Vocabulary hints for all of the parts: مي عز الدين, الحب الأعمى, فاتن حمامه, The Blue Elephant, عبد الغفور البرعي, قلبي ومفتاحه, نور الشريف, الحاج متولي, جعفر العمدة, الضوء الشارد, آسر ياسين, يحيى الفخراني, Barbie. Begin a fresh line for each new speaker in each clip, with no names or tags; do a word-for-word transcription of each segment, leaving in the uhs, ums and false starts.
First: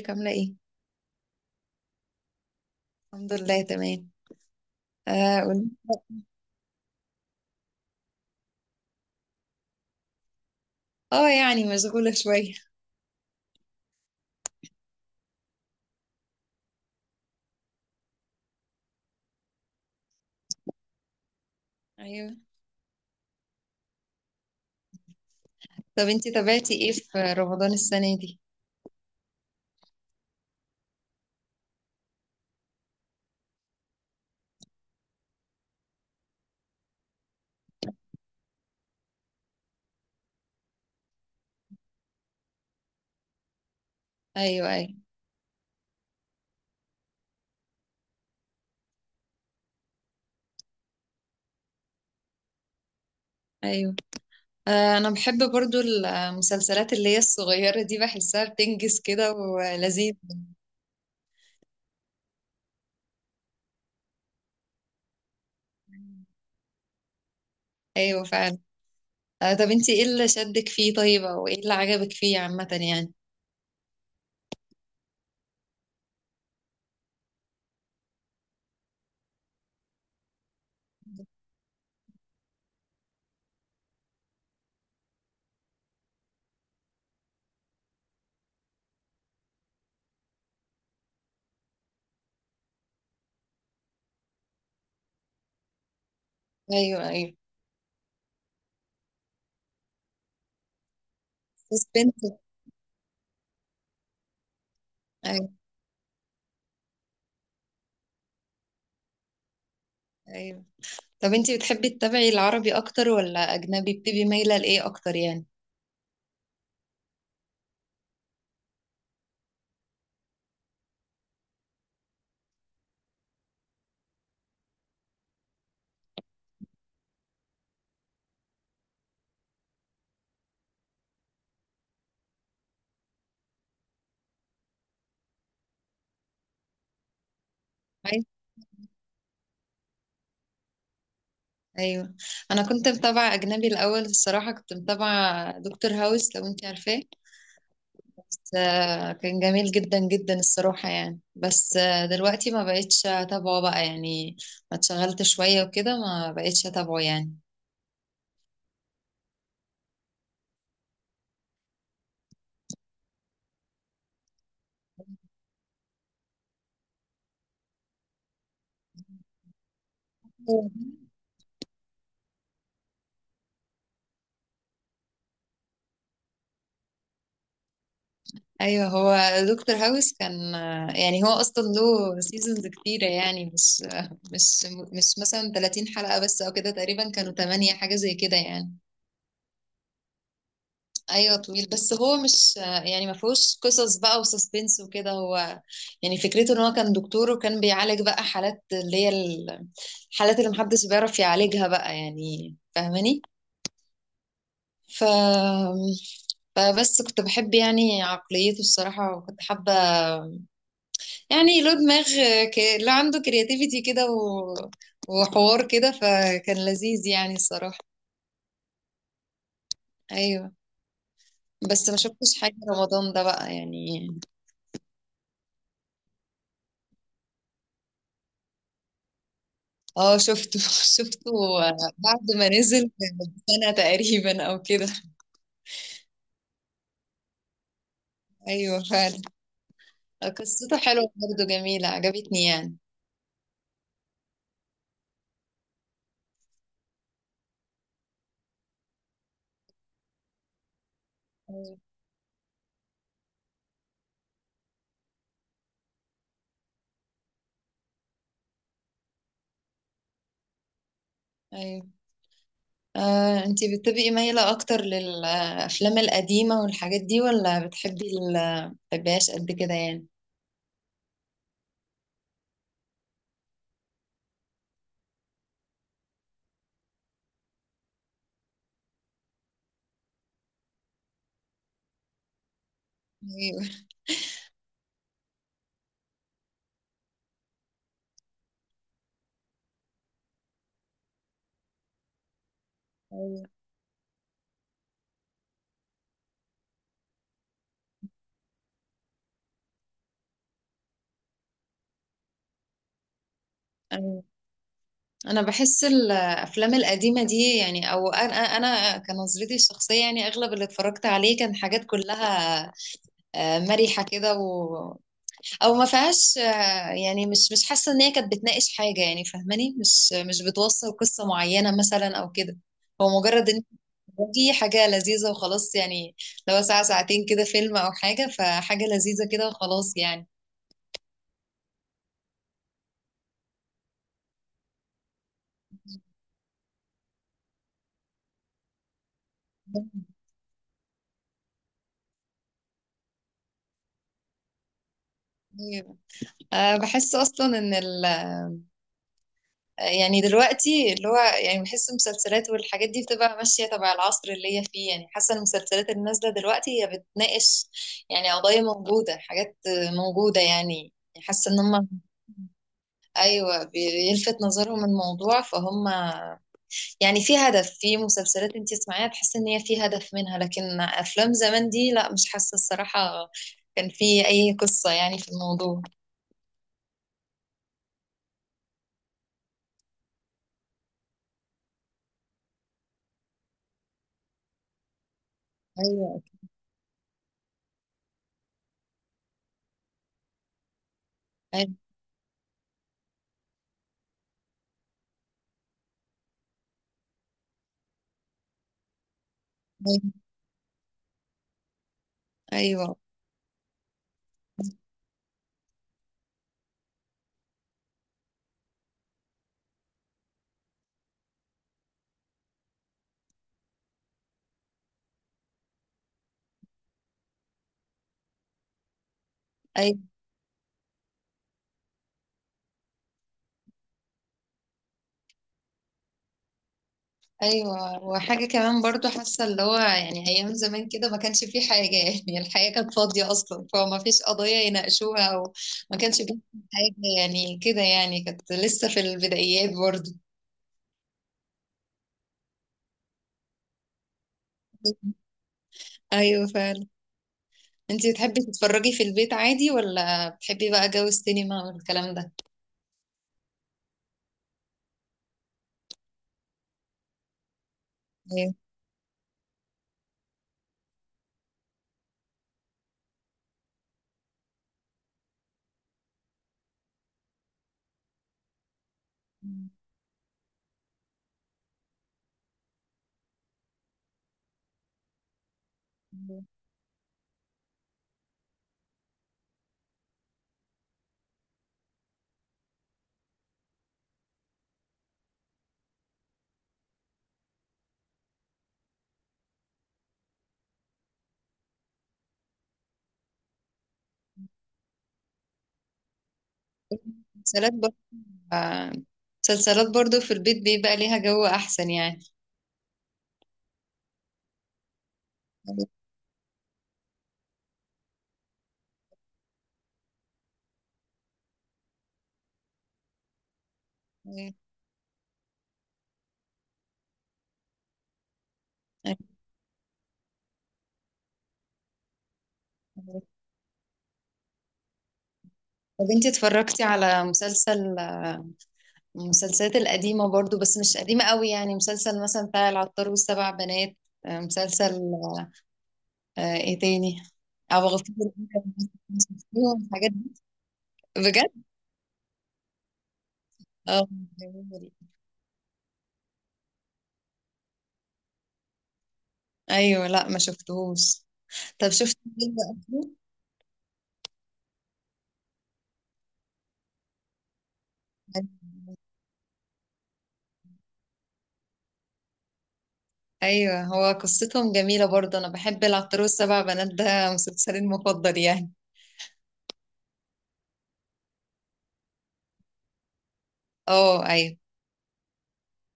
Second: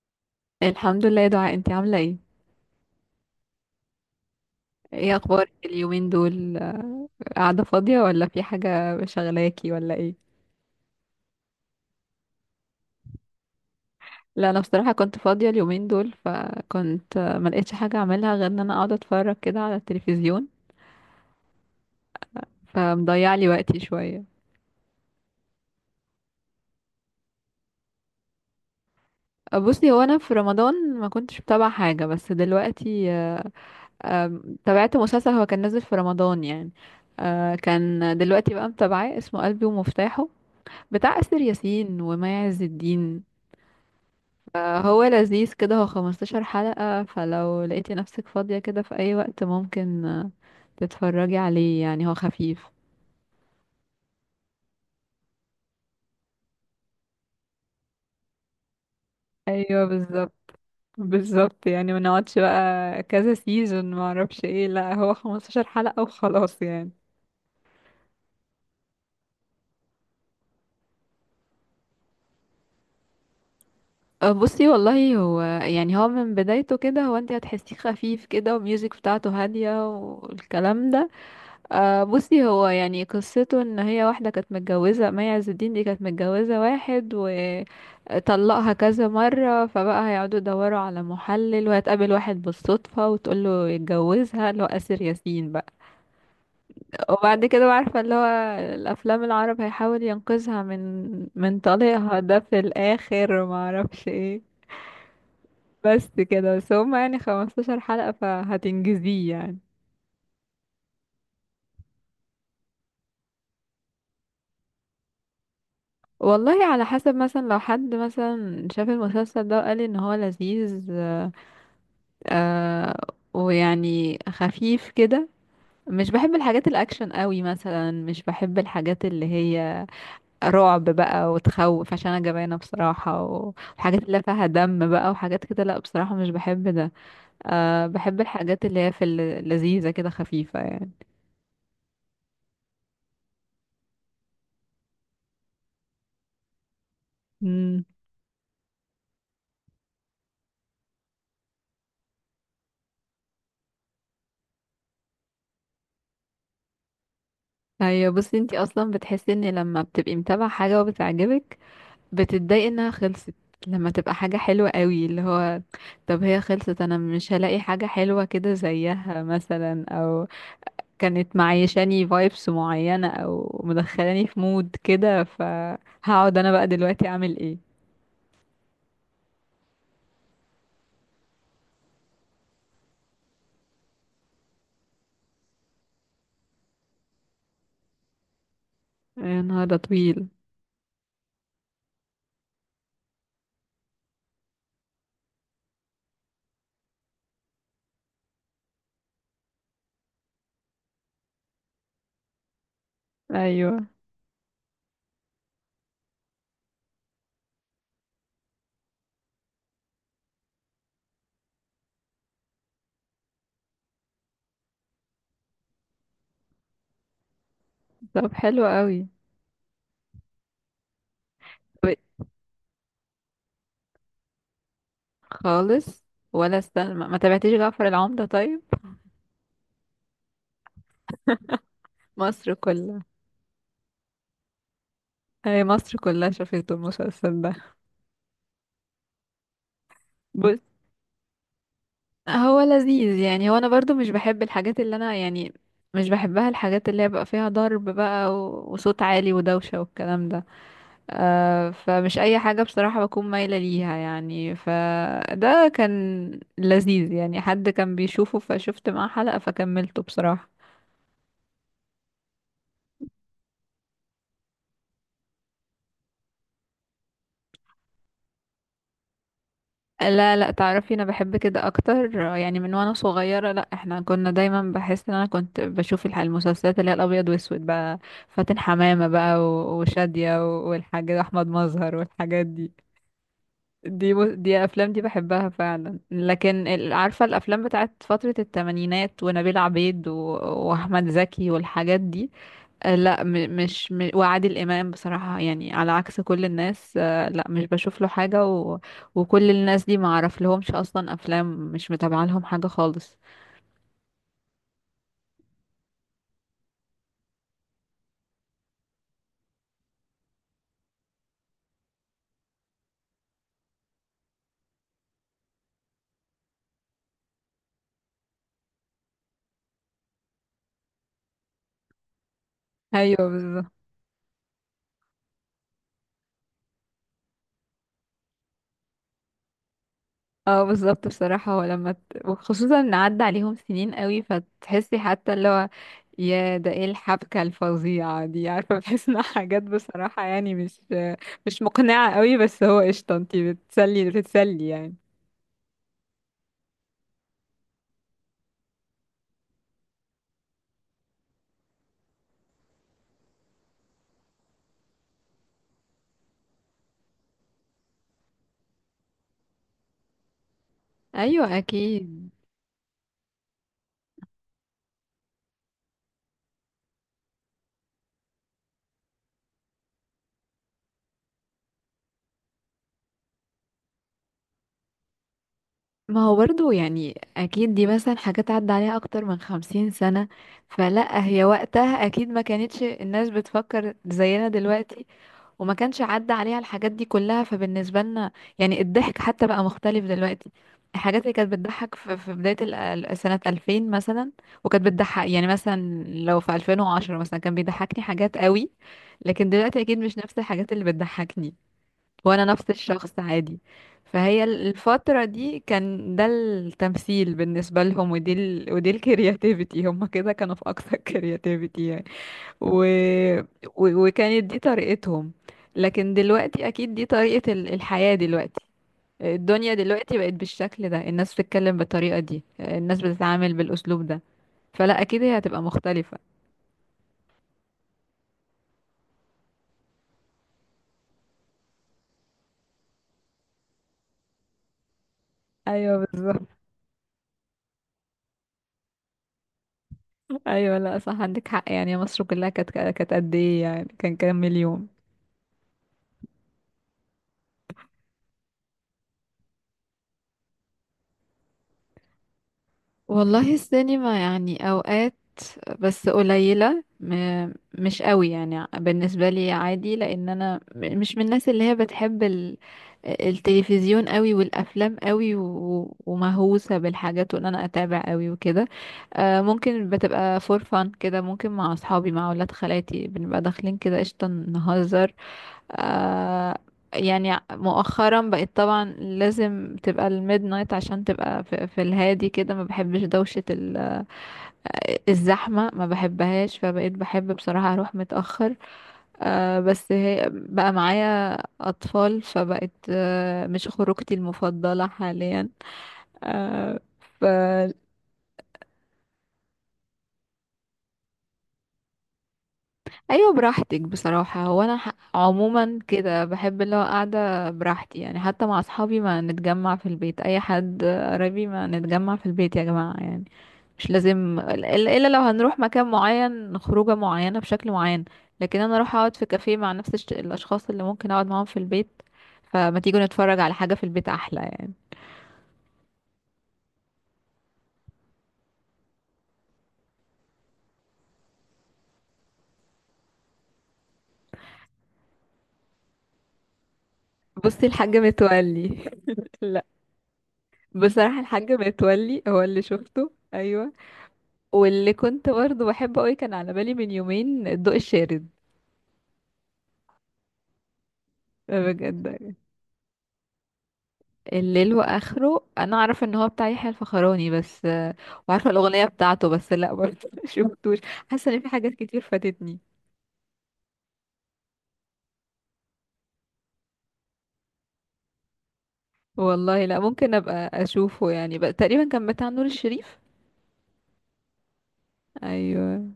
ازيك عاملة ايه؟
الحمد لله يا دعاء، انتي عاملة ايه؟
الحمد لله تمام.
ايه
اه،
اخبارك
قول-
اليومين دول؟ آه، قاعدة فاضية ولا في حاجة، شغلاكي ولا ايه؟
اه، يعني مشغولة شوية.
لا انا بصراحة كنت فاضية اليومين دول، فكنت آه، ما لقيتش حاجة اعملها غير ان انا اقعد اتفرج كده على التلفزيون،
ايوه.
فمضيع لي وقتي شوية.
طب انتي تابعتي ايه في رمضان السنة دي؟
آه، بصي، هو انا في رمضان ما كنتش بتابع حاجة، بس دلوقتي آه، آم، تابعت مسلسل هو كان نازل في رمضان يعني. آه، كان دلوقتي بقى متابعاه، اسمه قلبي ومفتاحه، بتاع آسر ياسين ومي عز الدين.
ايوه، ايوه.
هو لذيذ كده، هو 15 حلقة، فلو لقيتي نفسك فاضية كده في أي وقت ممكن آه، تتفرجي عليه، يعني هو خفيف.
ايوه، آه انا بحب برضو المسلسلات اللي هي الصغيرة دي، بحسها بتنجز كده
ايوه
ولذيذ.
بالظبط. بالظبط، يعني ما نقعدش بقى كذا سيزون ما اعرفش ايه، لا هو 15 حلقة وخلاص يعني.
ايوه فعلا. آه طب انتي ايه اللي شدك فيه طيب، او ايه اللي عجبك فيه عامة يعني؟
آه، بصي والله، هو يعني هو من بدايته كده، هو انت هتحسيه خفيف كده، والميوزك بتاعته هادية والكلام ده. آه بصي، هو يعني قصته ان هي واحدة كانت متجوزة، مي عز الدين دي كانت متجوزة واحد وطلقها كذا مرة، فبقى هيقعدوا يدوروا على محلل، وهتقابل واحد بالصدفة وتقول له يتجوزها، اللي هو آسر ياسين بقى.
ايوه، ايوه.
وبعد كده بقى، عارفة اللي هو الأفلام العرب، هيحاول ينقذها من من طليقها
سسبنس.
ده في الآخر، ومعرفش ايه.
ايوه،
بس كده بس، هما يعني 15 حلقة فهتنجزيه يعني.
ايوه. طب انتي بتحبي تتابعي العربي اكتر ولا اجنبي؟ بتبقي مايلة لايه اكتر يعني؟
والله على حسب، مثلا لو حد مثلا شاف المسلسل ده وقال ان هو لذيذ آه ويعني خفيف كده. مش بحب الحاجات الاكشن قوي مثلا، مش بحب الحاجات اللي هي رعب بقى وتخوف، عشان انا جبانه بصراحه، و- وحاجات اللي فيها دم بقى وحاجات كده، لا بصراحه مش بحب ده. آه بحب الحاجات اللي هي في اللذيذه كده خفيفه يعني.
ايوه. انا كنت متابعه اجنبي الاول الصراحه، كنت متابعه دكتور هاوس لو انت عارفاه.
امم.
بس آه، كان جميل جدا جدا الصراحه يعني، بس آه، دلوقتي ما بقتش اتابعه بقى يعني. ما اتشغلت شويه وكده، ما بقتش اتابعه يعني.
ايوه بصي، انتي اصلا بتحسي ان لما بتبقي متابعه حاجه وبتعجبك، بتتضايق انها خلصت، لما تبقى حاجة حلوة قوي، اللي هو طب هي خلصت، انا مش هلاقي حاجة حلوة كده زيها مثلا، او
أوه.
كانت معيشاني فايبس معينة، او مدخلاني في مود كده، فهقعد انا بقى دلوقتي اعمل ايه.
ايوه، هو دكتور هاوس كان آه، يعني هو اصلا له سيزونز كتيره يعني، مش آه، مش مش مثلا ثلاثين حلقه بس، او كده تقريبا كانوا ثمانية حاجه زي كده يعني.
يا نهار ده طويل.
ايوه طويل، بس هو مش، يعني ما فيهوش قصص بقى وسسبنس وكده. هو يعني فكرته ان هو كان دكتور، وكان بيعالج بقى حالات اللي هي ال- الحالات اللي محدش بيعرف يعالجها بقى، يعني فاهماني.
ايوه
ف فبس كنت بحب يعني عقليته الصراحة، وكنت حابة، يعني له دماغ، ك... له، عنده كرياتيفيتي كده، و... وحوار كده، فكان لذيذ يعني الصراحة.
طب حلو قوي.
ايوه، بس
طب
ما شفتش حاجة رمضان ده بقى يعني.
خالص، ولا استنى، ما ما تابعتيش جعفر العمدة طيب؟
اه، شفته شفته بعد ما
مصر
نزل
كلها،
سنة تقريبا او كده.
هي مصر كلها شافت المسلسل
ايوه فعلا.
ده.
قصته حلوة برضه، جميلة عجبتني
هو
يعني.
لذيذ يعني، هو انا برضو مش بحب الحاجات اللي انا يعني مش بحبها، الحاجات اللي هي بقى فيها ضرب بقى و- وصوت عالي ودوشة والكلام ده. آه
ايوه،
فمش اي حاجة بصراحة بكون مايلة ليها، يعني فده كان لذيذ يعني، حد كان بيشوفه فشفت معاه حلقة فكملته بصراحة.
ايوه. آه، انتي بتبقي مايلة اكتر للافلام القديمة والحاجات دي، ولا بتحبي ال- بتحبيهاش قد كده يعني؟
لا لا، تعرفي انا بحب كده اكتر، آه، يعني من وانا صغيره، لا احنا كنا دايما بحس ان انا كنت بشوف الح- المسلسلات اللي هي الابيض واسود بقى، فاتن حمامه بقى و- وشاديه و- والحاج احمد مظهر والحاجات دي.
ايوه،
دي م- دي افلام دي بحبها فعلا، لكن ال- عارفه الافلام بتاعت فتره الثمانينات، ونبيل عبيد و- واحمد زكي والحاجات دي. آه، لا
ايوه،
م- مش م- وعادل امام بصراحه، يعني على عكس كل الناس آه، لا مش بشوف له حاجه و... وكل الناس دي ما اعرف لهمش اصلا افلام، مش متابعه لهم حاجه خالص.
ايوه. انا بحس الافلام القديمه دي يعني، او انا انا كنظرتي الشخصيه يعني، اغلب اللي اتفرجت عليه كان حاجات كلها آه، مرحه كده، او ما فيهاش، آه، يعني مش مش حاسه ان هي كانت بتناقش حاجه، يعني فاهماني، مش مش بتوصل قصه معينه مثلا او كده.
ايوه
هو مجرد ان
بالظبط.
دي حاجه لذيذه وخلاص يعني. لو ساعه ساعتين كده فيلم او حاجه، فحاجه لذيذه كده وخلاص يعني.
اه بالظبط، بصراحه هو لما ت... وخصوصا ان عدى عليهم سنين قوي، فتحسي حتى اللي هو يا ده ايه الحبكه الفظيعه دي، عارفه بحس انها حاجات بصراحه، يعني مش مش مقنعه قوي، بس هو قشطه انتي بتسلي بتتسلي يعني.
أيوة. أه، بحس اصلا ان ال... يعني دلوقتي اللي هو، يعني بحس المسلسلات والحاجات دي بتبقى ماشيه تبع العصر اللي هي فيه، يعني حاسه المسلسلات اللي نازله دلوقتي هي بتناقش يعني قضايا موجوده، حاجات موجوده يعني. حاسه
ايوه
ان هم،
اكيد.
ايوه بيلفت نظرهم الموضوع، فهم يعني في هدف. في مسلسلات انت تسمعيها تحس ان هي في هدف منها، لكن افلام زمان دي لا، مش حاسه الصراحه كان في اي قصه يعني في الموضوع.
ما هو برضو يعني، اكيد دي مثلا حاجات عدى عليها اكتر من خمسين سنة، فلا هي وقتها اكيد ما كانتش الناس بتفكر زينا دلوقتي، وما كانش
ايوه،
عدى عليها الحاجات دي كلها، فبالنسبة لنا يعني الضحك حتى بقى مختلف دلوقتي. الحاجات اللي كانت
ايوه،
بتضحك في في بداية ال- ال- سنة ألفين مثلا، وكانت بتضحك يعني مثلا لو في ألفين وعشرة مثلا كان بيضحكني حاجات قوي، لكن دلوقتي اكيد مش نفس الحاجات اللي بتضحكني وانا نفس
ايوه،
الشخص عادي. فهي ال- الفترة دي كان ده التمثيل بالنسبة لهم، ودي ال... ودي الكرياتيفيتي، هم كده كانوا في اقصى الكرياتيفيتي يعني. و... و... وكانت دي طريقتهم، لكن دلوقتي اكيد دي طريقة ال- الحياة دلوقتي. الدنيا
ايوه،
دلوقتي بقت بالشكل ده، الناس بتتكلم بالطريقة دي، الناس بتتعامل بالاسلوب ده، فلا اكيد هي هتبقى مختلفة.
ايوه. وحاجه كمان برضو، حاسه اللي هو يعني ايام زمان كده ما كانش في حاجه، يعني الحياه كانت فاضيه اصلا، فما فيش قضايا يناقشوها، او ما
ايوه
كانش في
بالظبط.
حاجه، يعني كده يعني كانت لسه في البدايات برضو.
ايوه لا صح، عندك حق، يعني مصر كلها كانت كانت قد ايه يعني، كان كام مليون.
ايوه فعلا. انتي بتحبي تتفرجي في البيت عادي، ولا بتحبي بقى جو السينما والكلام ده؟
والله السينما يعني اوقات، بس قليلة م- مش قوي
ايوه.
يعني بالنسبة لي عادي، لان انا م- مش من الناس اللي هي بتحب ال- التلفزيون قوي والافلام قوي و- ومهووسة بالحاجات، وان انا اتابع قوي وكده. آه، ممكن بتبقى فور فان كده، ممكن مع اصحابي مع اولاد خالاتي بنبقى داخلين كده قشطة نهزر. آه يعني مؤخرا بقيت طبعا لازم تبقى الميد نايت عشان تبقى في, في الهادي كده، ما بحبش دوشة ال- آه، الزحمة، ما بحبهاش، فبقيت بحب بصراحة اروح متأخر. آه بس هي بقى معايا اطفال، فبقت آه مش خروجتي المفضلة حاليا. آه
مسلسلات برضه، آه، مسلسلات برضه في البيت بيبقى ليها جو احسن يعني.
ايوه براحتك بصراحه، هو انا ح- عموما كده بحب اللي هو قاعده براحتي يعني، حتى مع اصحابي ما نتجمع في البيت، اي حد قريبي ما نتجمع في البيت يا جماعه يعني، مش لازم
أيوة.
الا إلا لو هنروح مكان معين خروجه معينه بشكل معين. لكن انا اروح اقعد
أيوة.
في كافيه مع نفس الش- الاشخاص اللي ممكن اقعد معاهم في البيت، فما تيجوا نتفرج على حاجه في البيت احلى يعني.
طب انتي اتفرجتي على مسلسل، آه، المسلسلات القديمة برضه بس مش قديمة قوي، يعني مسلسل مثلا بتاع العطار والسبع بنات، آه، مسلسل آه، آه، ايه تاني؟
بصي
او
الحاج
غفور،
متولي لا
الحاجات دي.
بصراحه
بجد.
الحاج متولي هو اللي شفته ايوه.
اه. جميل.
واللي كنت برضه بحبه قوي كان على بالي من يومين الضوء الشارد،
ايوه، لا ما شفتهوش. طب
بجد
شفت الفيلم أصله؟
الليل واخره، انا اعرف ان هو بتاع يحيى الفخراني، بس آه، وعارفه الاغنيه بتاعته، بس لا برضه شفتوش، حاسه ان في حاجات كتير فاتتني.
أيوه، هو قصتهم جميلة برضه. أنا بحب العطار والسبع بنات، ده مسلسلي المفضل يعني.
والله لا، ممكن ابقى اشوفه يعني، بقى تقريبا كان بتاع نور الشريف.
اه أيوه.
ايوه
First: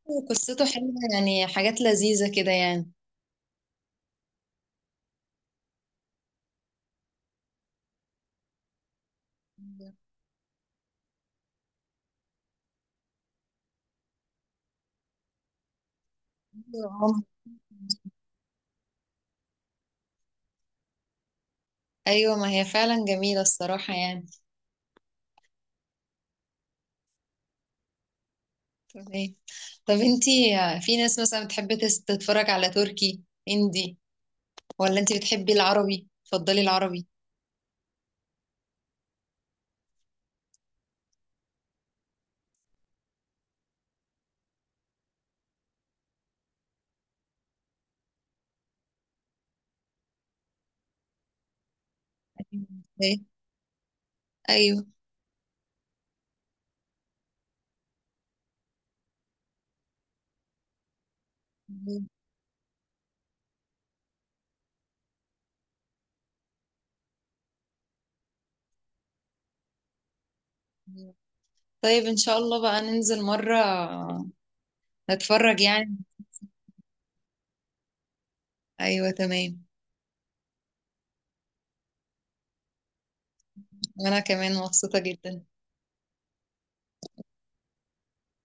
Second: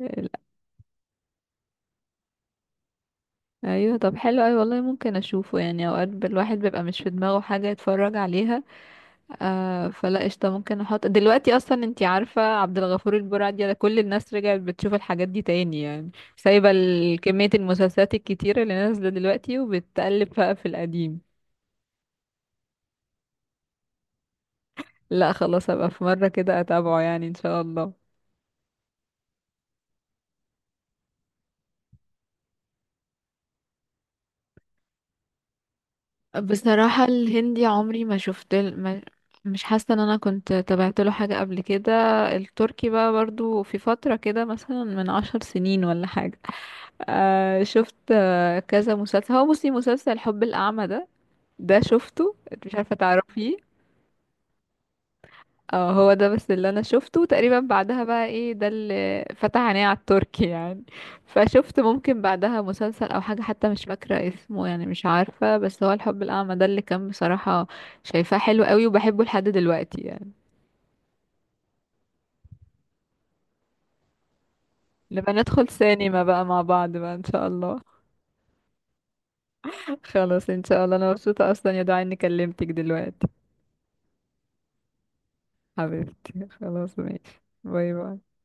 لا.
قصته حلوة، يعني حاجات لذيذة كده يعني.
ايوه طب حلو، ايوه والله ممكن اشوفه يعني، اوقات الواحد بيبقى مش في دماغه حاجه يتفرج عليها. آه فلا قشطة، ممكن احط دلوقتي اصلا، انتي عارفة عبد الغفور البرعي ده كل الناس رجعت بتشوف الحاجات دي تاني يعني، سايبة ال-
عمر.
كمية المسلسلات الكتيرة اللي نازلة دلوقتي وبتقلب بقى في القديم.
أيوه، ما هي فعلا جميلة الصراحة يعني.
لا خلاص هبقى في مرة كده اتابعه يعني ان شاء الله.
تمام. طب انتي، في ناس مثلا بتحب تس- تتفرج على تركي، هندي، ولا انتي بتحبي العربي، تفضلي
بصراحة
العربي؟
الهندي عمري ما شفت ال- ما مش حاسة ان انا كنت تابعت له حاجة قبل كده. التركي بقى برضو في فترة كده مثلا من عشر سنين ولا حاجة، آه شفت آه كذا مسلسل، هو بصي مسلسل الحب الأعمى ده، ده شفته انت، مش عارفة
ايه.
تعرفيه؟
أيوه.
اه هو ده بس اللي انا شفته تقريبا، بعدها بقى ايه ده اللي فتح عيني على التركي يعني، فشفت ممكن بعدها مسلسل او حاجة حتى مش فاكرة اسمه يعني، مش عارفة، بس هو الحب الاعمى ده اللي كان بصراحة شايفاه حلو قوي وبحبه لحد دلوقتي يعني.
طيب إن شاء الله بقى ننزل مرة،
لما
نتفرج
ندخل
يعني.
سينما بقى مع بعض بقى ان شاء الله.
ايوه تمام.
خلاص ان شاء الله، انا مبسوطة اصلا يا دعاء اني كلمتك دلوقتي،
وانا كمان مبسوطة جدا.
حبيبتي خلاص ماشي، باي باي.